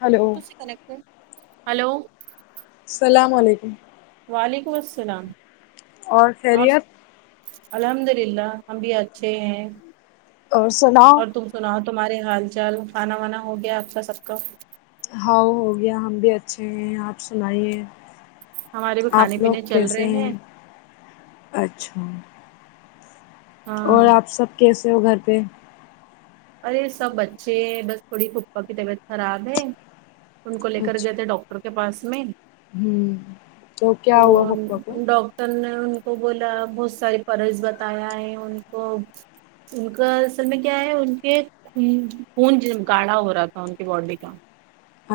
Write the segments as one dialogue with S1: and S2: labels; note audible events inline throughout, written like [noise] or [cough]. S1: hello
S2: کس سے connect ہے ہیلو
S1: السلام علیکم
S2: وعلیکم السلام
S1: اور خیریت
S2: الحمد للہ ہم بھی اچھے ہیں
S1: اور سناؤ
S2: اور تم سناؤ تمہارے حال چال کھانا وانا ہو گیا آپ کا سب کا
S1: ہاؤ ہو گیا ہم بھی اچھے ہیں آپ سنائیے
S2: ہمارے بھی
S1: آپ
S2: کھانے
S1: لوگ
S2: پینے چل رہے
S1: کیسے ہیں اچھا
S2: ہاں
S1: اور آپ سب کیسے ہو گھر پہ
S2: ارے سب اچھے ہے بس تھوڑی پھوپھا کی طبیعت خراب ہے ان کو لے کر
S1: اچھا
S2: گئے تھے ڈاکٹر کے پاس میں
S1: ہوں تو کیا ہوا پپا کو
S2: انکا ٹر نے ان کو بولا بہت ساءی [unintelligible] بتایا ہے ان کو ان کا اصل میں کیا ہے یہ خون گاڑھا ہو رہا تھا ان کی باڈی کا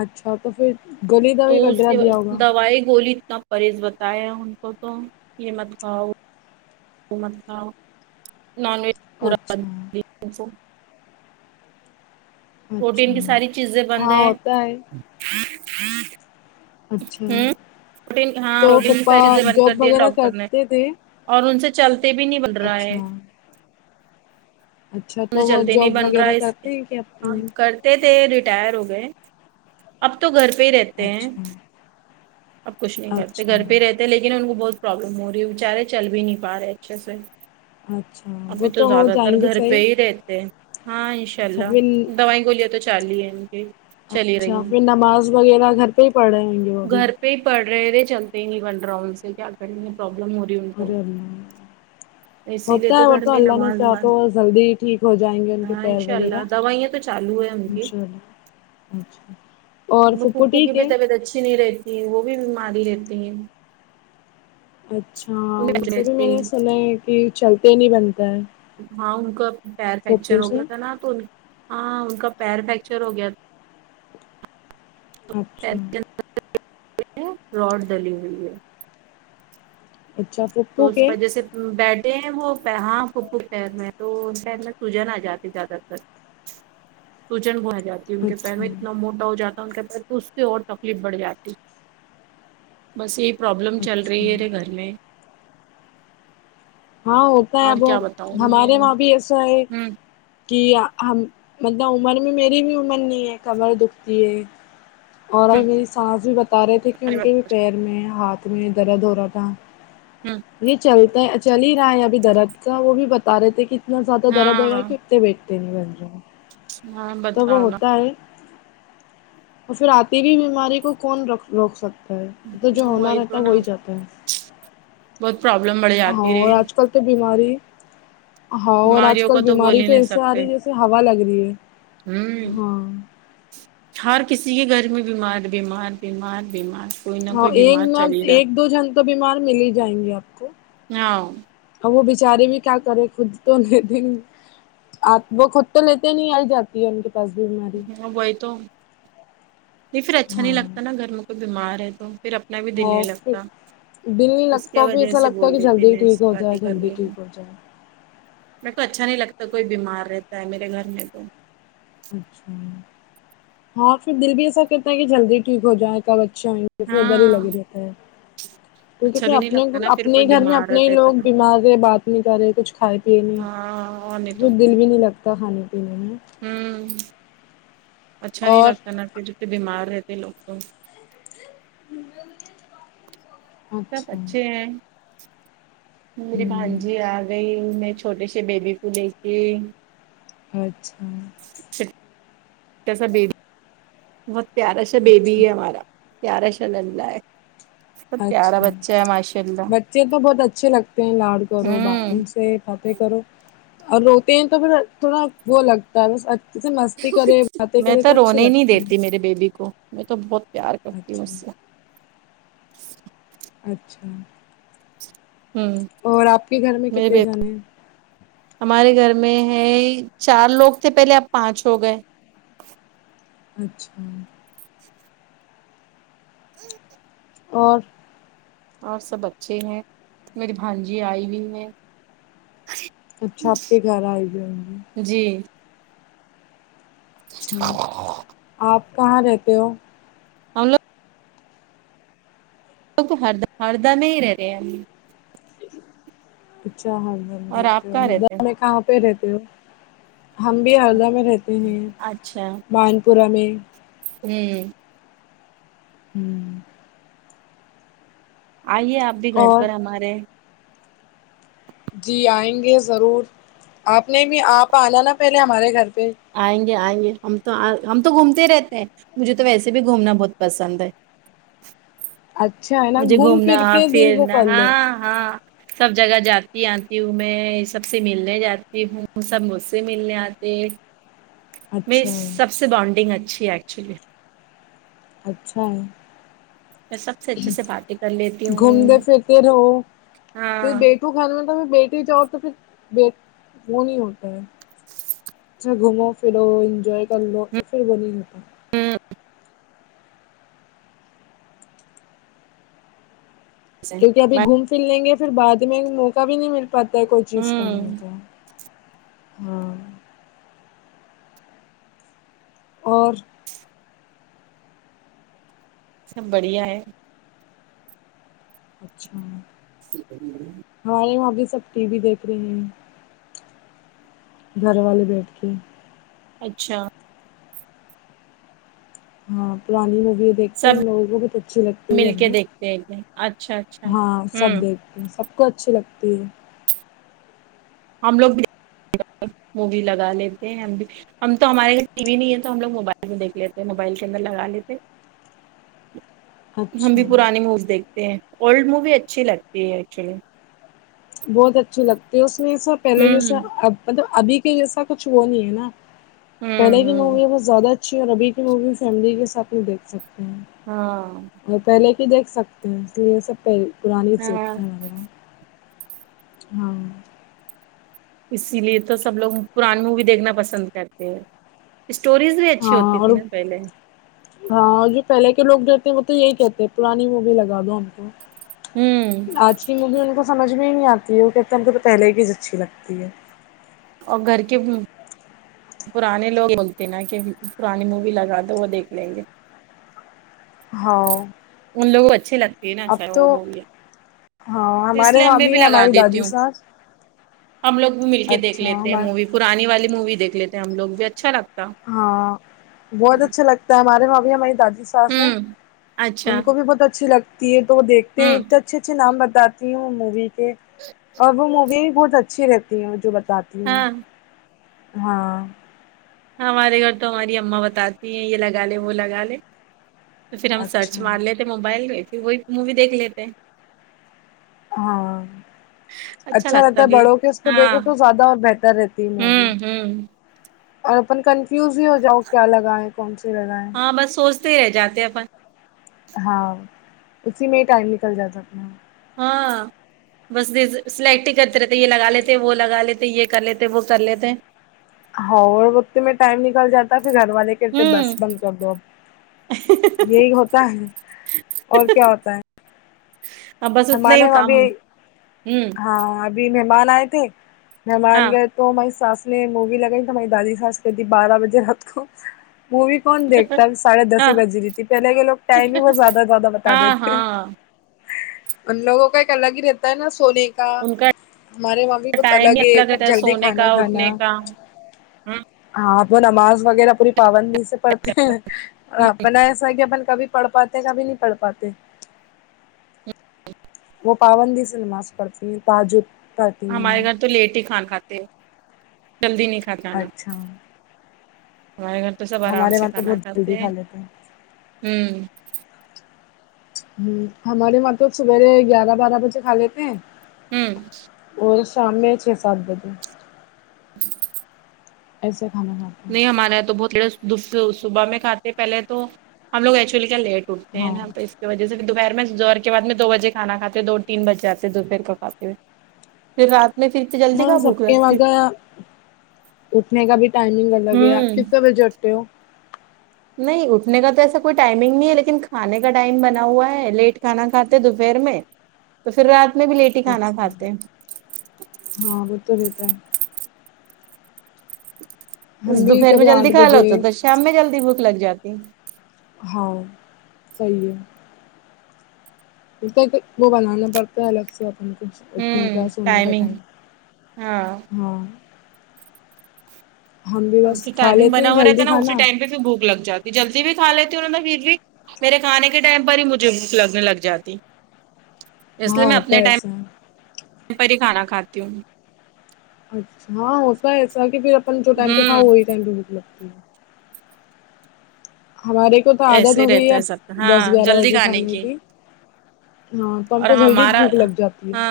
S1: اچھا تو پھر گلی دوای وغیرہ دیا ہوگا
S2: وائے گولی اتنا پرہز بتایا ان کو تو یہ مت کھاؤ وہ مت کھاؤ [inaudible]
S1: اچھا
S2: [unintelligible]
S1: اچھا
S2: پروٹین کی ساری چیزیں بند
S1: ہاں
S2: ہے
S1: ہوتا اچھا
S2: ہوں پروٹین ہاں
S1: تو
S2: پروٹین کی ساری
S1: پھوپھا
S2: چیزیں بند کر
S1: جوب
S2: دی
S1: وغیرہ
S2: ڈاکٹر نے
S1: کرتے تھے
S2: اور ان سے چلتے بھی نہیں بن رہا ہے
S1: اچھا اچھا
S2: مجھے
S1: تو وہ
S2: جلدی نہیں
S1: جاب
S2: بن رہا
S1: وغیرہ
S2: ہے اس
S1: کرتے ہیں کہ
S2: آج
S1: اپنے
S2: کل تے تھے ریٹائر ہو گئے اب تو گھر پہ ہی رہتے ہیں
S1: اچھا
S2: اب کچھ نہیں کرتے
S1: اچھا
S2: گھر پہ ہی رہتے لیکن ان کو بہت پرابلم ہو رہی ہے بیچارے چل بھی نہیں پا رہے اچھے سے
S1: اچھا
S2: ابھی
S1: وہ
S2: تو
S1: ہو
S2: زیادہ تر
S1: جائیں گے
S2: گھر پہ
S1: صحیح
S2: ہی رہتے ہیں ہاں انشاء
S1: اچھا
S2: اللہ
S1: پھر
S2: دوائی گولیا تو چالو ہی ہے کی چلی
S1: اچھا
S2: رہی ہیں
S1: پھر نماز وغیرہ گھر پہ ہی پڑھ رہے ہوں گے وہ ابھی
S2: نث پڑھ رہے تھے چلتے ہی نہیں بن رہا ان سے کیا کرینگے پرابلم ہو
S1: ارے اللہ
S2: اسی لیے
S1: ہوتا
S2: تو
S1: ہے وہ
S2: گھر میں
S1: اللہ نے
S2: نماز
S1: چاہا
S2: وماز
S1: تو جلدی ٹھیک ہو جائیں گے
S2: [inaudible]
S1: ان کے
S2: ہاں
S1: پیر
S2: انشاء
S1: وغیرہ
S2: اللہ دوائیاں تو چالو ہے انے
S1: انشاء اللہ اچھا اور پھپھو
S2: پھوپھو کی
S1: ٹھیک
S2: بھی
S1: ہے
S2: طبیعت اچھی نہیں رہتی وہ بھی بیماری رہتے ہیں
S1: اچھا ان
S2: انہیں
S1: سے بھی میں
S2: رہتی
S1: نے سنا ہے کہ چلتے ہی نہیں بنتا ہے
S2: ہاں ان کا پیر فریکچر
S1: پھپھو
S2: ہو
S1: سے
S2: گیا تھا نا تو ہاں ان کا پیر فریکچر ہو گیا تھا
S1: اچھا
S2: [inaudible] راڈ ڈلی ہوئی ہے
S1: اچھا پھر
S2: تو اس پر جیسے بیٹھے ہیں وہ ہاں پھوپھو شہر میں تو شہر میں سوجن آ جاتی زیادہ تر سجن [unintelligible] کہ ان کے پیر
S1: اچھا
S2: میں اتنا موٹا ہو جاتا ان کے پیر تو اس سے اور تکلیف بڑھ جاتی بس یہی پروابلم چل
S1: اچھا
S2: رہی ہے رے گھر میں
S1: ہاں ہوتا ہے
S2: اور
S1: اب
S2: کیا بتاؤں میں
S1: ہمارے
S2: ہوں
S1: وہاں بھی ایسا ہے کہ ہم مطلب عمر میں میری بھی عمر نہیں ہے کمر دکھتی ہے اور
S2: ہوں
S1: میری سانس بھی بتا رہے تھے کہ
S2: ارے
S1: ان کے
S2: باپ،
S1: پیر میں ہاتھ میں درد ہو رہا تھا
S2: ہوں
S1: یہ چلتا ہے چل ہی رہا ہے ابھی درد کا وہ بھی بتا رہے تھے کہ نہ زیادہ درد ہورا
S2: ہاں
S1: کہ اتٹھتے بیٹھتے نہیں ہن جؤ
S2: ہاں
S1: تو وہ
S2: بتاؤ نا
S1: ہوتا ہے اور پھر آتی ہوئی بیماری کو کون ر روک سکتا تو جو ہونا
S2: وہی تو
S1: رہتا ہے وہ
S2: نا
S1: ابی ہوتا ہے
S2: بہت پرابلم بڑھ
S1: ہاں
S2: جاتی
S1: اور
S2: رہے
S1: آج کل تو بیماری ہاں اور آج
S2: بیماریوں کا
S1: کل
S2: بول
S1: بیماری
S2: ہی
S1: تو
S2: نہیں
S1: ایسے آ
S2: سکتے
S1: رہی ہے جیسے ہوا لگ رہی ہے
S2: ہوں
S1: ہاں
S2: ہر کسی کے گھر میں بیمار بیمار بیمار بیمار کوئی نہ
S1: ہاں
S2: کوئی
S1: ایک
S2: بیمار
S1: نہ
S2: چل ہی
S1: ایک
S2: رہا
S1: دو جن تو بیمار مل ہی جائیں گے آپ کو
S2: ہاں
S1: اب وہ بیچاری بھی کیا کریں خود تو نہیں دیں گے آپ وہ خود تو لیتے نہیں آئی جاتی ہے ان کے کس دن میں
S2: ہاں وہی تو نہیں پھر اچھا نہیں
S1: ہاں
S2: لگتا نا گھر میں کوئی بیمار ہے تو پھر اپنا بھی دل
S1: ہ
S2: نہیں
S1: پھر
S2: لگتا
S1: دل نہیں
S2: اس
S1: لگتا
S2: کی
S1: اور پھر
S2: وجہ
S1: ایسا
S2: سے
S1: لگتا ہے
S2: بول
S1: کہ
S2: رہی تھی
S1: جلدی
S2: میں
S1: ٹھیک
S2: ایسی
S1: ہو
S2: باتیں
S1: جائے
S2: کر
S1: جلدی
S2: رہی ہوں
S1: ٹھیک ہو جائے
S2: میرے کو اچھا نہیں لگتا کوئی بیمار رہتا ہے میرے گھر میں تو
S1: ہاں پھر دل بھی ایسا کرتا ہے کہ جلدی ٹھیک ہو جائے چلو اچھا ہئیں گے پھر ڈر ہی
S2: ہاں
S1: لگی رہتا ہے کیونکہ
S2: اچھا
S1: پھر
S2: بھی نہیں
S1: اپنے
S2: لگتا نا پھر
S1: اپنے
S2: کوئی
S1: ہی گھر میں
S2: بیمار
S1: اپنے ہی
S2: رہتا ہے
S1: لوگ
S2: تو
S1: بیمار رہے بات نہیں کر رہے کچھ کھائے پیے نہیں
S2: ہاں اور نہیں
S1: تو پھر دل بھی نہیں لگتا کھانے پینے میں
S2: ہوں اچھا نہیں
S1: اور
S2: لگتا نا پھر جسے بیمار رہتے لوگ تو سب
S1: اچھا
S2: اچھے ہیں میری بھان
S1: ہوں
S2: جی آ گئی میں چھوٹے سے بیبی کو لے کے
S1: اچھا
S2: اچاسا بےبی بہت پیارا سا بیبی
S1: اچھا
S2: ہے ہمارا پیارا سا للا ہے سب پیارا
S1: اچھا
S2: بچہ ہے ماشاء اللہ
S1: بچے تو بہت اچھے لگتے ہیں لاڑکرو بات
S2: ہوں
S1: کذو فاتح کرو اور روتے ہیں تو پھر تھوڑا وہ لگتا ہے بس اچھا جے مستی کرے باتیں
S2: میں
S1: کرے تو اچھے
S2: رونے ہی نہیں
S1: لگتے ہیں
S2: دیتی میرے بیبی کو میں تو بہت پیار کرتی ہوں اس
S1: اچھا
S2: سے
S1: اچھا
S2: ہوں
S1: اور آپ کے گھر میں
S2: میرے
S1: کتنے
S2: بیبی
S1: جنے ہیں
S2: ہمارے گھر میں ہے چار لوگ تھے پہلے اب پانچ ہو گئے
S1: اچھا
S2: امم
S1: اور
S2: اور سب اچھے ہیں میری بھانجی آئی ہوئی ہیں
S1: اچھا آپ کے گھر آی ہے
S2: جی
S1: اچھا آپ کہاں رہتے ہو
S2: ہم لوگ کو ہرد ہردا میں ہی رہ رہےابھی
S1: اچھا ہردو میں
S2: اور
S1: رہتے
S2: آپ
S1: ہو
S2: کہاں
S1: ہردہ
S2: رہتے ہیں
S1: میں کہاں پہ رہتے ہو ہم بھی ہردہ میں رہتے ہیں مان پورہ میں
S2: امم
S1: امم
S2: آئیے آپ بھی گھر
S1: اور
S2: پر ہمارے
S1: جی آئیں گے ضرور آپ نے بھی آپ آنا نا پہلے ہمارے گھر پہ
S2: آئیں گے آئیں گے ہم تو ہم تو گھومتے ہی رہتے ہیں مجھے تو ویسے بھی گھومنا بہت پسند ہے
S1: اچھا ہے نا
S2: مجھے
S1: گھوم
S2: گھومنا
S1: پھر کے دل کو
S2: پھرنا
S1: کر لو
S2: ہاں ہاں سب جگہ جاتی آتی ہوں میں سب سے ملنے جاتی ہوں سب مجھ سے ملنے آتے میری
S1: اچھا ہے،
S2: سب سے بانڈنگ اچھی ہے ایکچولی
S1: اچھا
S2: میں سب سے اچھے سے باتیں کر لیتی ہوں
S1: تم بے فکر ہو پھر
S2: ہاں
S1: بیٹو گھر میں تو بیٹے جاؤ تو پھر بیٹ وہ نہیں ہوتا ہے اچھا گھومو پھرو انجوائے کر لو تو پھر وہ نہیں رہتا
S2: ہوں
S1: کیونکہ ابھی گھوم پھر لیں گے پھر بعد میں موقع بھی نہیں مل پاتا ہے کوئی چیز
S2: ہوں
S1: کرنے کا ہاں اور
S2: سب بڑھیا ہے
S1: اچھا ہمارے یہاں بھی سب ٹی وی دیکھ رہے ہیں گھر والے بیٹھ کے
S2: اچھا
S1: ہاں پرانی موی دیکھتے
S2: سب
S1: ہیں لوگوں کو بہت اچھی لگتی ہے
S2: مل
S1: گھر
S2: کے
S1: میں
S2: دیکھتے ہیں اچھا اچھا
S1: ہاں سب
S2: ہوں
S1: دیکھ سب کو اچھی لگتی ہے
S2: ہم لوگ بھی مووی لگا لیتے ہیں ہم بھی ہم تو ہمارے گھر ٹی وی نہیں ہے تو ہم لوگ موبائل میں دیکھ لیتے ہیں موبائل کے اندر لگا لیتے ہم
S1: اچھا
S2: بھی پرانی موویز دیکھتے ہیں اولڈ مووی اچھی لگتی ہے ایکچولی
S1: بہت اچھیے لگتے ہے اس میں سا پہلے
S2: ہوں
S1: جیسا اب مطلب ابھی کے جیسا کچھ وہ نہیں ہے نا
S2: ہوں
S1: پہلے کی
S2: ہوں
S1: مووی بہت زیادہ اچھی ہے اور ابھی کی مووی فیملی کے ساتھ میں دیکھ سکتے ہیں
S2: ہاں
S1: اور پہلے کی دیکھ سکتے ہیں اس لیے یہ سب پہ پرانی
S2: ہاں
S1: چیزیں ہیں وغیرہ ہاں
S2: اسی لیے تو سب لوگ پرانی مووی دیکھنا پسند کرتے ہیں اسٹوریز بھی اچھی
S1: ہاں
S2: ہوتی
S1: اور
S2: تھی نا پہلے
S1: ہاں اور جو پہلے کے لوگ رہتے ہیں وہ تو یہی کہتے ہیں پرانی مووی لگا دو ہم کو
S2: ہوں
S1: آج کی مووی ان کو سمجھ میں ہی نہیں آتی ہے وہ کہتے ہم کو تو پہلے کی اچھی لگتی ہے
S2: اور گھر کے پرانے لوگ بولتے ہیں نا کہ پرانی مووی لگا دو وہ دیکھ لیں گے
S1: ہاں
S2: ان لوگوں کو اچھے لگتے ہیں نا
S1: اب
S2: سر
S1: تو
S2: وہ وہ بھی
S1: ہاں
S2: تو اس
S1: ہمارے
S2: لیے
S1: وہاں
S2: ہمے بھی
S1: ہے
S2: لگا
S1: ہماری
S2: دیتی
S1: دادی
S2: ہوں
S1: ساس
S2: ہم لوگ بھی مل کے دیکھ
S1: اچھا
S2: لیتے ہیں
S1: ہمار
S2: مووی پرانی والی مووی دیکھ لیتے ہیں ہم لوگ بھی اچھا لگتا ہے
S1: ہاں بہت اچھا لگتا ہے ہمارے وہاں بھی ہماری دادی سے
S2: ہوں اچھا
S1: ان کو بھی بہت اچھی لگتی ہے تو وہ دیکھتے ہیں
S2: ہوں
S1: اتنے اچھے اچھے نام بتاتے وہ مووی کے اور وہ مووی بھی بہت اچھی رہتی ہے جو بتاتی ہیں
S2: ہاں
S1: ہاں
S2: ہمارے گھر تو ہماری اما بتاتی ہیں یہ لگا لے وہ لگا لے تو پھر ہم سچ
S1: اچھا
S2: ماں لیکے موبائل میں پھر وہی مووی دیکھ لیتے ہے
S1: ہاں اچھا
S2: لگتا
S1: رہتا ہے
S2: پھر
S1: بڑوں کے اس کو دیکھو
S2: ہاں
S1: تو زیادہ اور بہتر رہتی ہے مووی
S2: ہوں ہوں
S1: اور اپن کنفیوز ہی ہو جاؤ کیا لگاۓ کون سی لگاۓ
S2: ہاں بس سوچتے ہی رہ جاتے ہیں اپن
S1: ہاں اسی میں ہی ٹائم نکل جا تا
S2: ہاں بس سلیکٹ ہی کرتے رہتے یہ لگا لیتے وہ لگا لیتے یہ کر لیتے وہ کر لیتے
S1: ہاں اور وقت میں ٹائم نکل جاتا پھر گھر والے کے کرتے
S2: ہوں
S1: بس بند کر دو اب یہی ہوتا ہے اور کیا ہوتا ہے
S2: ہاں بس اتنا
S1: ہمارے
S2: ہی کام ہوں
S1: یہاں ابھی مہمان آئے تھے
S2: ہاں
S1: مہمان گئے تو ہماری ساس نے مووی لگائی تو ہماری دادی سانس کہتی تھی بارہ بجے رات کو مووی کون دیکھتا ہے ساڑے دس
S2: ہاں
S1: ہی بجی رہی تھی پہلے کے لوگ ٹائم ہی بہت زیادہ زیادہ بتا
S2: ہاں
S1: دیتے ہے
S2: ہاں
S1: ان لوگوں کا ایک الگ ہی رہتا ہے نا سونے کا ہمارے ممی بہت
S2: ٹائم ہی
S1: الگ ہے سب
S2: رہتا
S1: جلدی
S2: سونے
S1: کھانا
S2: کا
S1: کھانا
S2: اٹھنے کا ہوں
S1: ہاں تو نماز وغیرہ پوری پابندی سے پڑھتے ہیں اپنا ایسا ہے کہ اپن کبھی پڑھ پاتے کبھی نہیں پڑھ پاتے وہ پابندی سے نماز پڑھتی ہیں تہجد تک
S2: ہمارے گھر تو لیٹ ہی کھانا کھاتے ہیں جلدی نہیں کھاتے نا
S1: اچھا
S2: ہمارے گھر تو سب آرام
S1: ہمارے
S2: سے
S1: وہاں تو
S2: کھانا
S1: بہت جلدی
S2: کھاتے ہیں
S1: کھا لیتے
S2: ہوں
S1: ہہمم ہمارے وہاں تو سبیرے گیارہ بارہ بجے کھا لیتے ہیں
S2: ہوں
S1: اور شام میں چھ سات بجے ایسا کھانا کھاتے
S2: نہیں
S1: ہیں
S2: ہمارے یہاں تو بہتے صبح میں کھاتے پہلے تو ہم لوگ ایکچولی کیا لیٹ اٹھتے
S1: ہاں
S2: ہینا تو اس وجہ سے دوپہر میں زہر کے بعد میں دو بجے کھانا کاتے ہو دو تین بجےاتے دوپہر کو کاتے ہوئے پھر رات میں تھر
S1: ہاں سب کے وگہ اٹھنے کا بھی ٹائمنگ الگ ہے آپ
S2: ہوں
S1: کتنے بجے اٹھتے ہو
S2: نہیں اٹھنے کا تو ایسا کوئی ٹائمنگ نہیں ہے لیکن کھانے کا ٹائم بنا ہوا ہے لیٹ کھانا کھاتے دوپہر میں تو پھر رات میں بھی لیٹ ہی کھانا
S1: اچھا
S2: کھاتے
S1: ہاں وہ تو رہتا ہے
S2: اس
S1: ہم بھی
S2: دوپہر میں
S1: کبھی
S2: جلدی
S1: آٹھ
S2: کھا ہو
S1: بجے
S2: تو تو شام میں جلدی بھوک لگ جاتی
S1: ہاں صحیح ہے وہ بنا نا پڑھتا ہے الگ سے انکے اٹھنے
S2: ہوں
S1: کا سونے کا ٹائم
S2: ٹائمنگ
S1: ہاں ہم بھی بس
S2: جو
S1: کھا
S2: ٹائمنگ
S1: لیتے
S2: بنا
S1: ہیں
S2: ہو رہتا ہے
S1: جلدی
S2: نا اسی
S1: کھانا
S2: ٹائم پہ پھر بھک لگ جاتا جلدی بھی کھا لیتی ہوں پھر بھی میرے کھانے کے ٹائم پر ہی مجھے بھک لگنے لگ جاتی اس لیے
S1: ہاں
S2: میں
S1: ہوتا
S2: اپنے
S1: ہے
S2: ٹائم
S1: ایسا
S2: پر ہی کھانا کھاتی ہوں
S1: اچھا ہاں ہوتا ایسا کہ پھر اپن جو ٹائم پہ
S2: ہوں
S1: کھؤ وہی ٹائم پہ بک لگتی ہے ہمارے کو تو عادت
S2: ایسے ہی
S1: ہو گئی ہے
S2: رہتا سب
S1: اب دس
S2: ہاں
S1: گیارہ
S2: جلدی
S1: بجے کھانے کی ہاں تو ہم
S2: اور
S1: کو جلدی
S2: ہمارا
S1: بھوک لگ جاتی ہے
S2: ہاں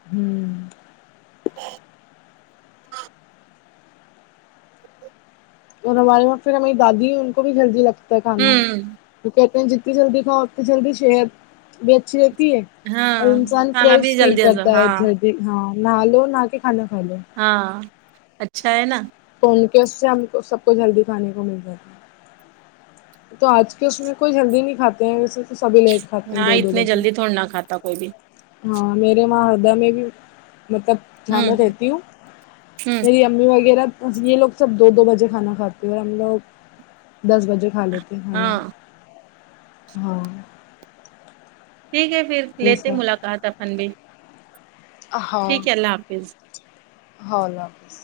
S1: ہوں اور ہمارے وہاں پھر ہماری دادی ان کو بھی جلدی لگتا ہے کھانا
S2: ہوں
S1: وہ کہتے ہیں جتنی جلدی کھاؤ اتنی جلدی صحت بھی اچھی رہتی ہے اور
S2: ہاں
S1: انسان
S2: کھانا بھی
S1: فریش فیل
S2: جلدی ہضم
S1: کرتا ہے
S2: ہاں
S1: جلدی ہاں نہا لو نہ کے کھانا کھا لو
S2: ہاں اچھا ہے نا
S1: تو ان کے اس سے ہم کو سب کو جلدی کھانے کو مل جائے تو آج کے اس میں کوئی جلدی نہیں کھاتے ہیں ویسے تو سبھی لیٹ کھاتے ہیں دو دو بجے
S2: تھوڑاے نہ کھاتا کوئی بھی
S1: ہاں میرے وہاں ہردا میں بھی مطلب دھیان
S2: ہوں
S1: میں رہتی ہوں
S2: ہوں
S1: میری ممی وغیرہ یہ لوگ سب دو دو بجے کھانا کھاتے اور ہم لوگ دس بجے کھا لیتے
S2: ہاں
S1: ہمم ہاں
S2: ٹھیک ہے پھر لیتے
S1: ایسا
S2: ملاقات اپن بھی
S1: ہاں
S2: ٹھیک ہے اللہ حافظ
S1: اں لظ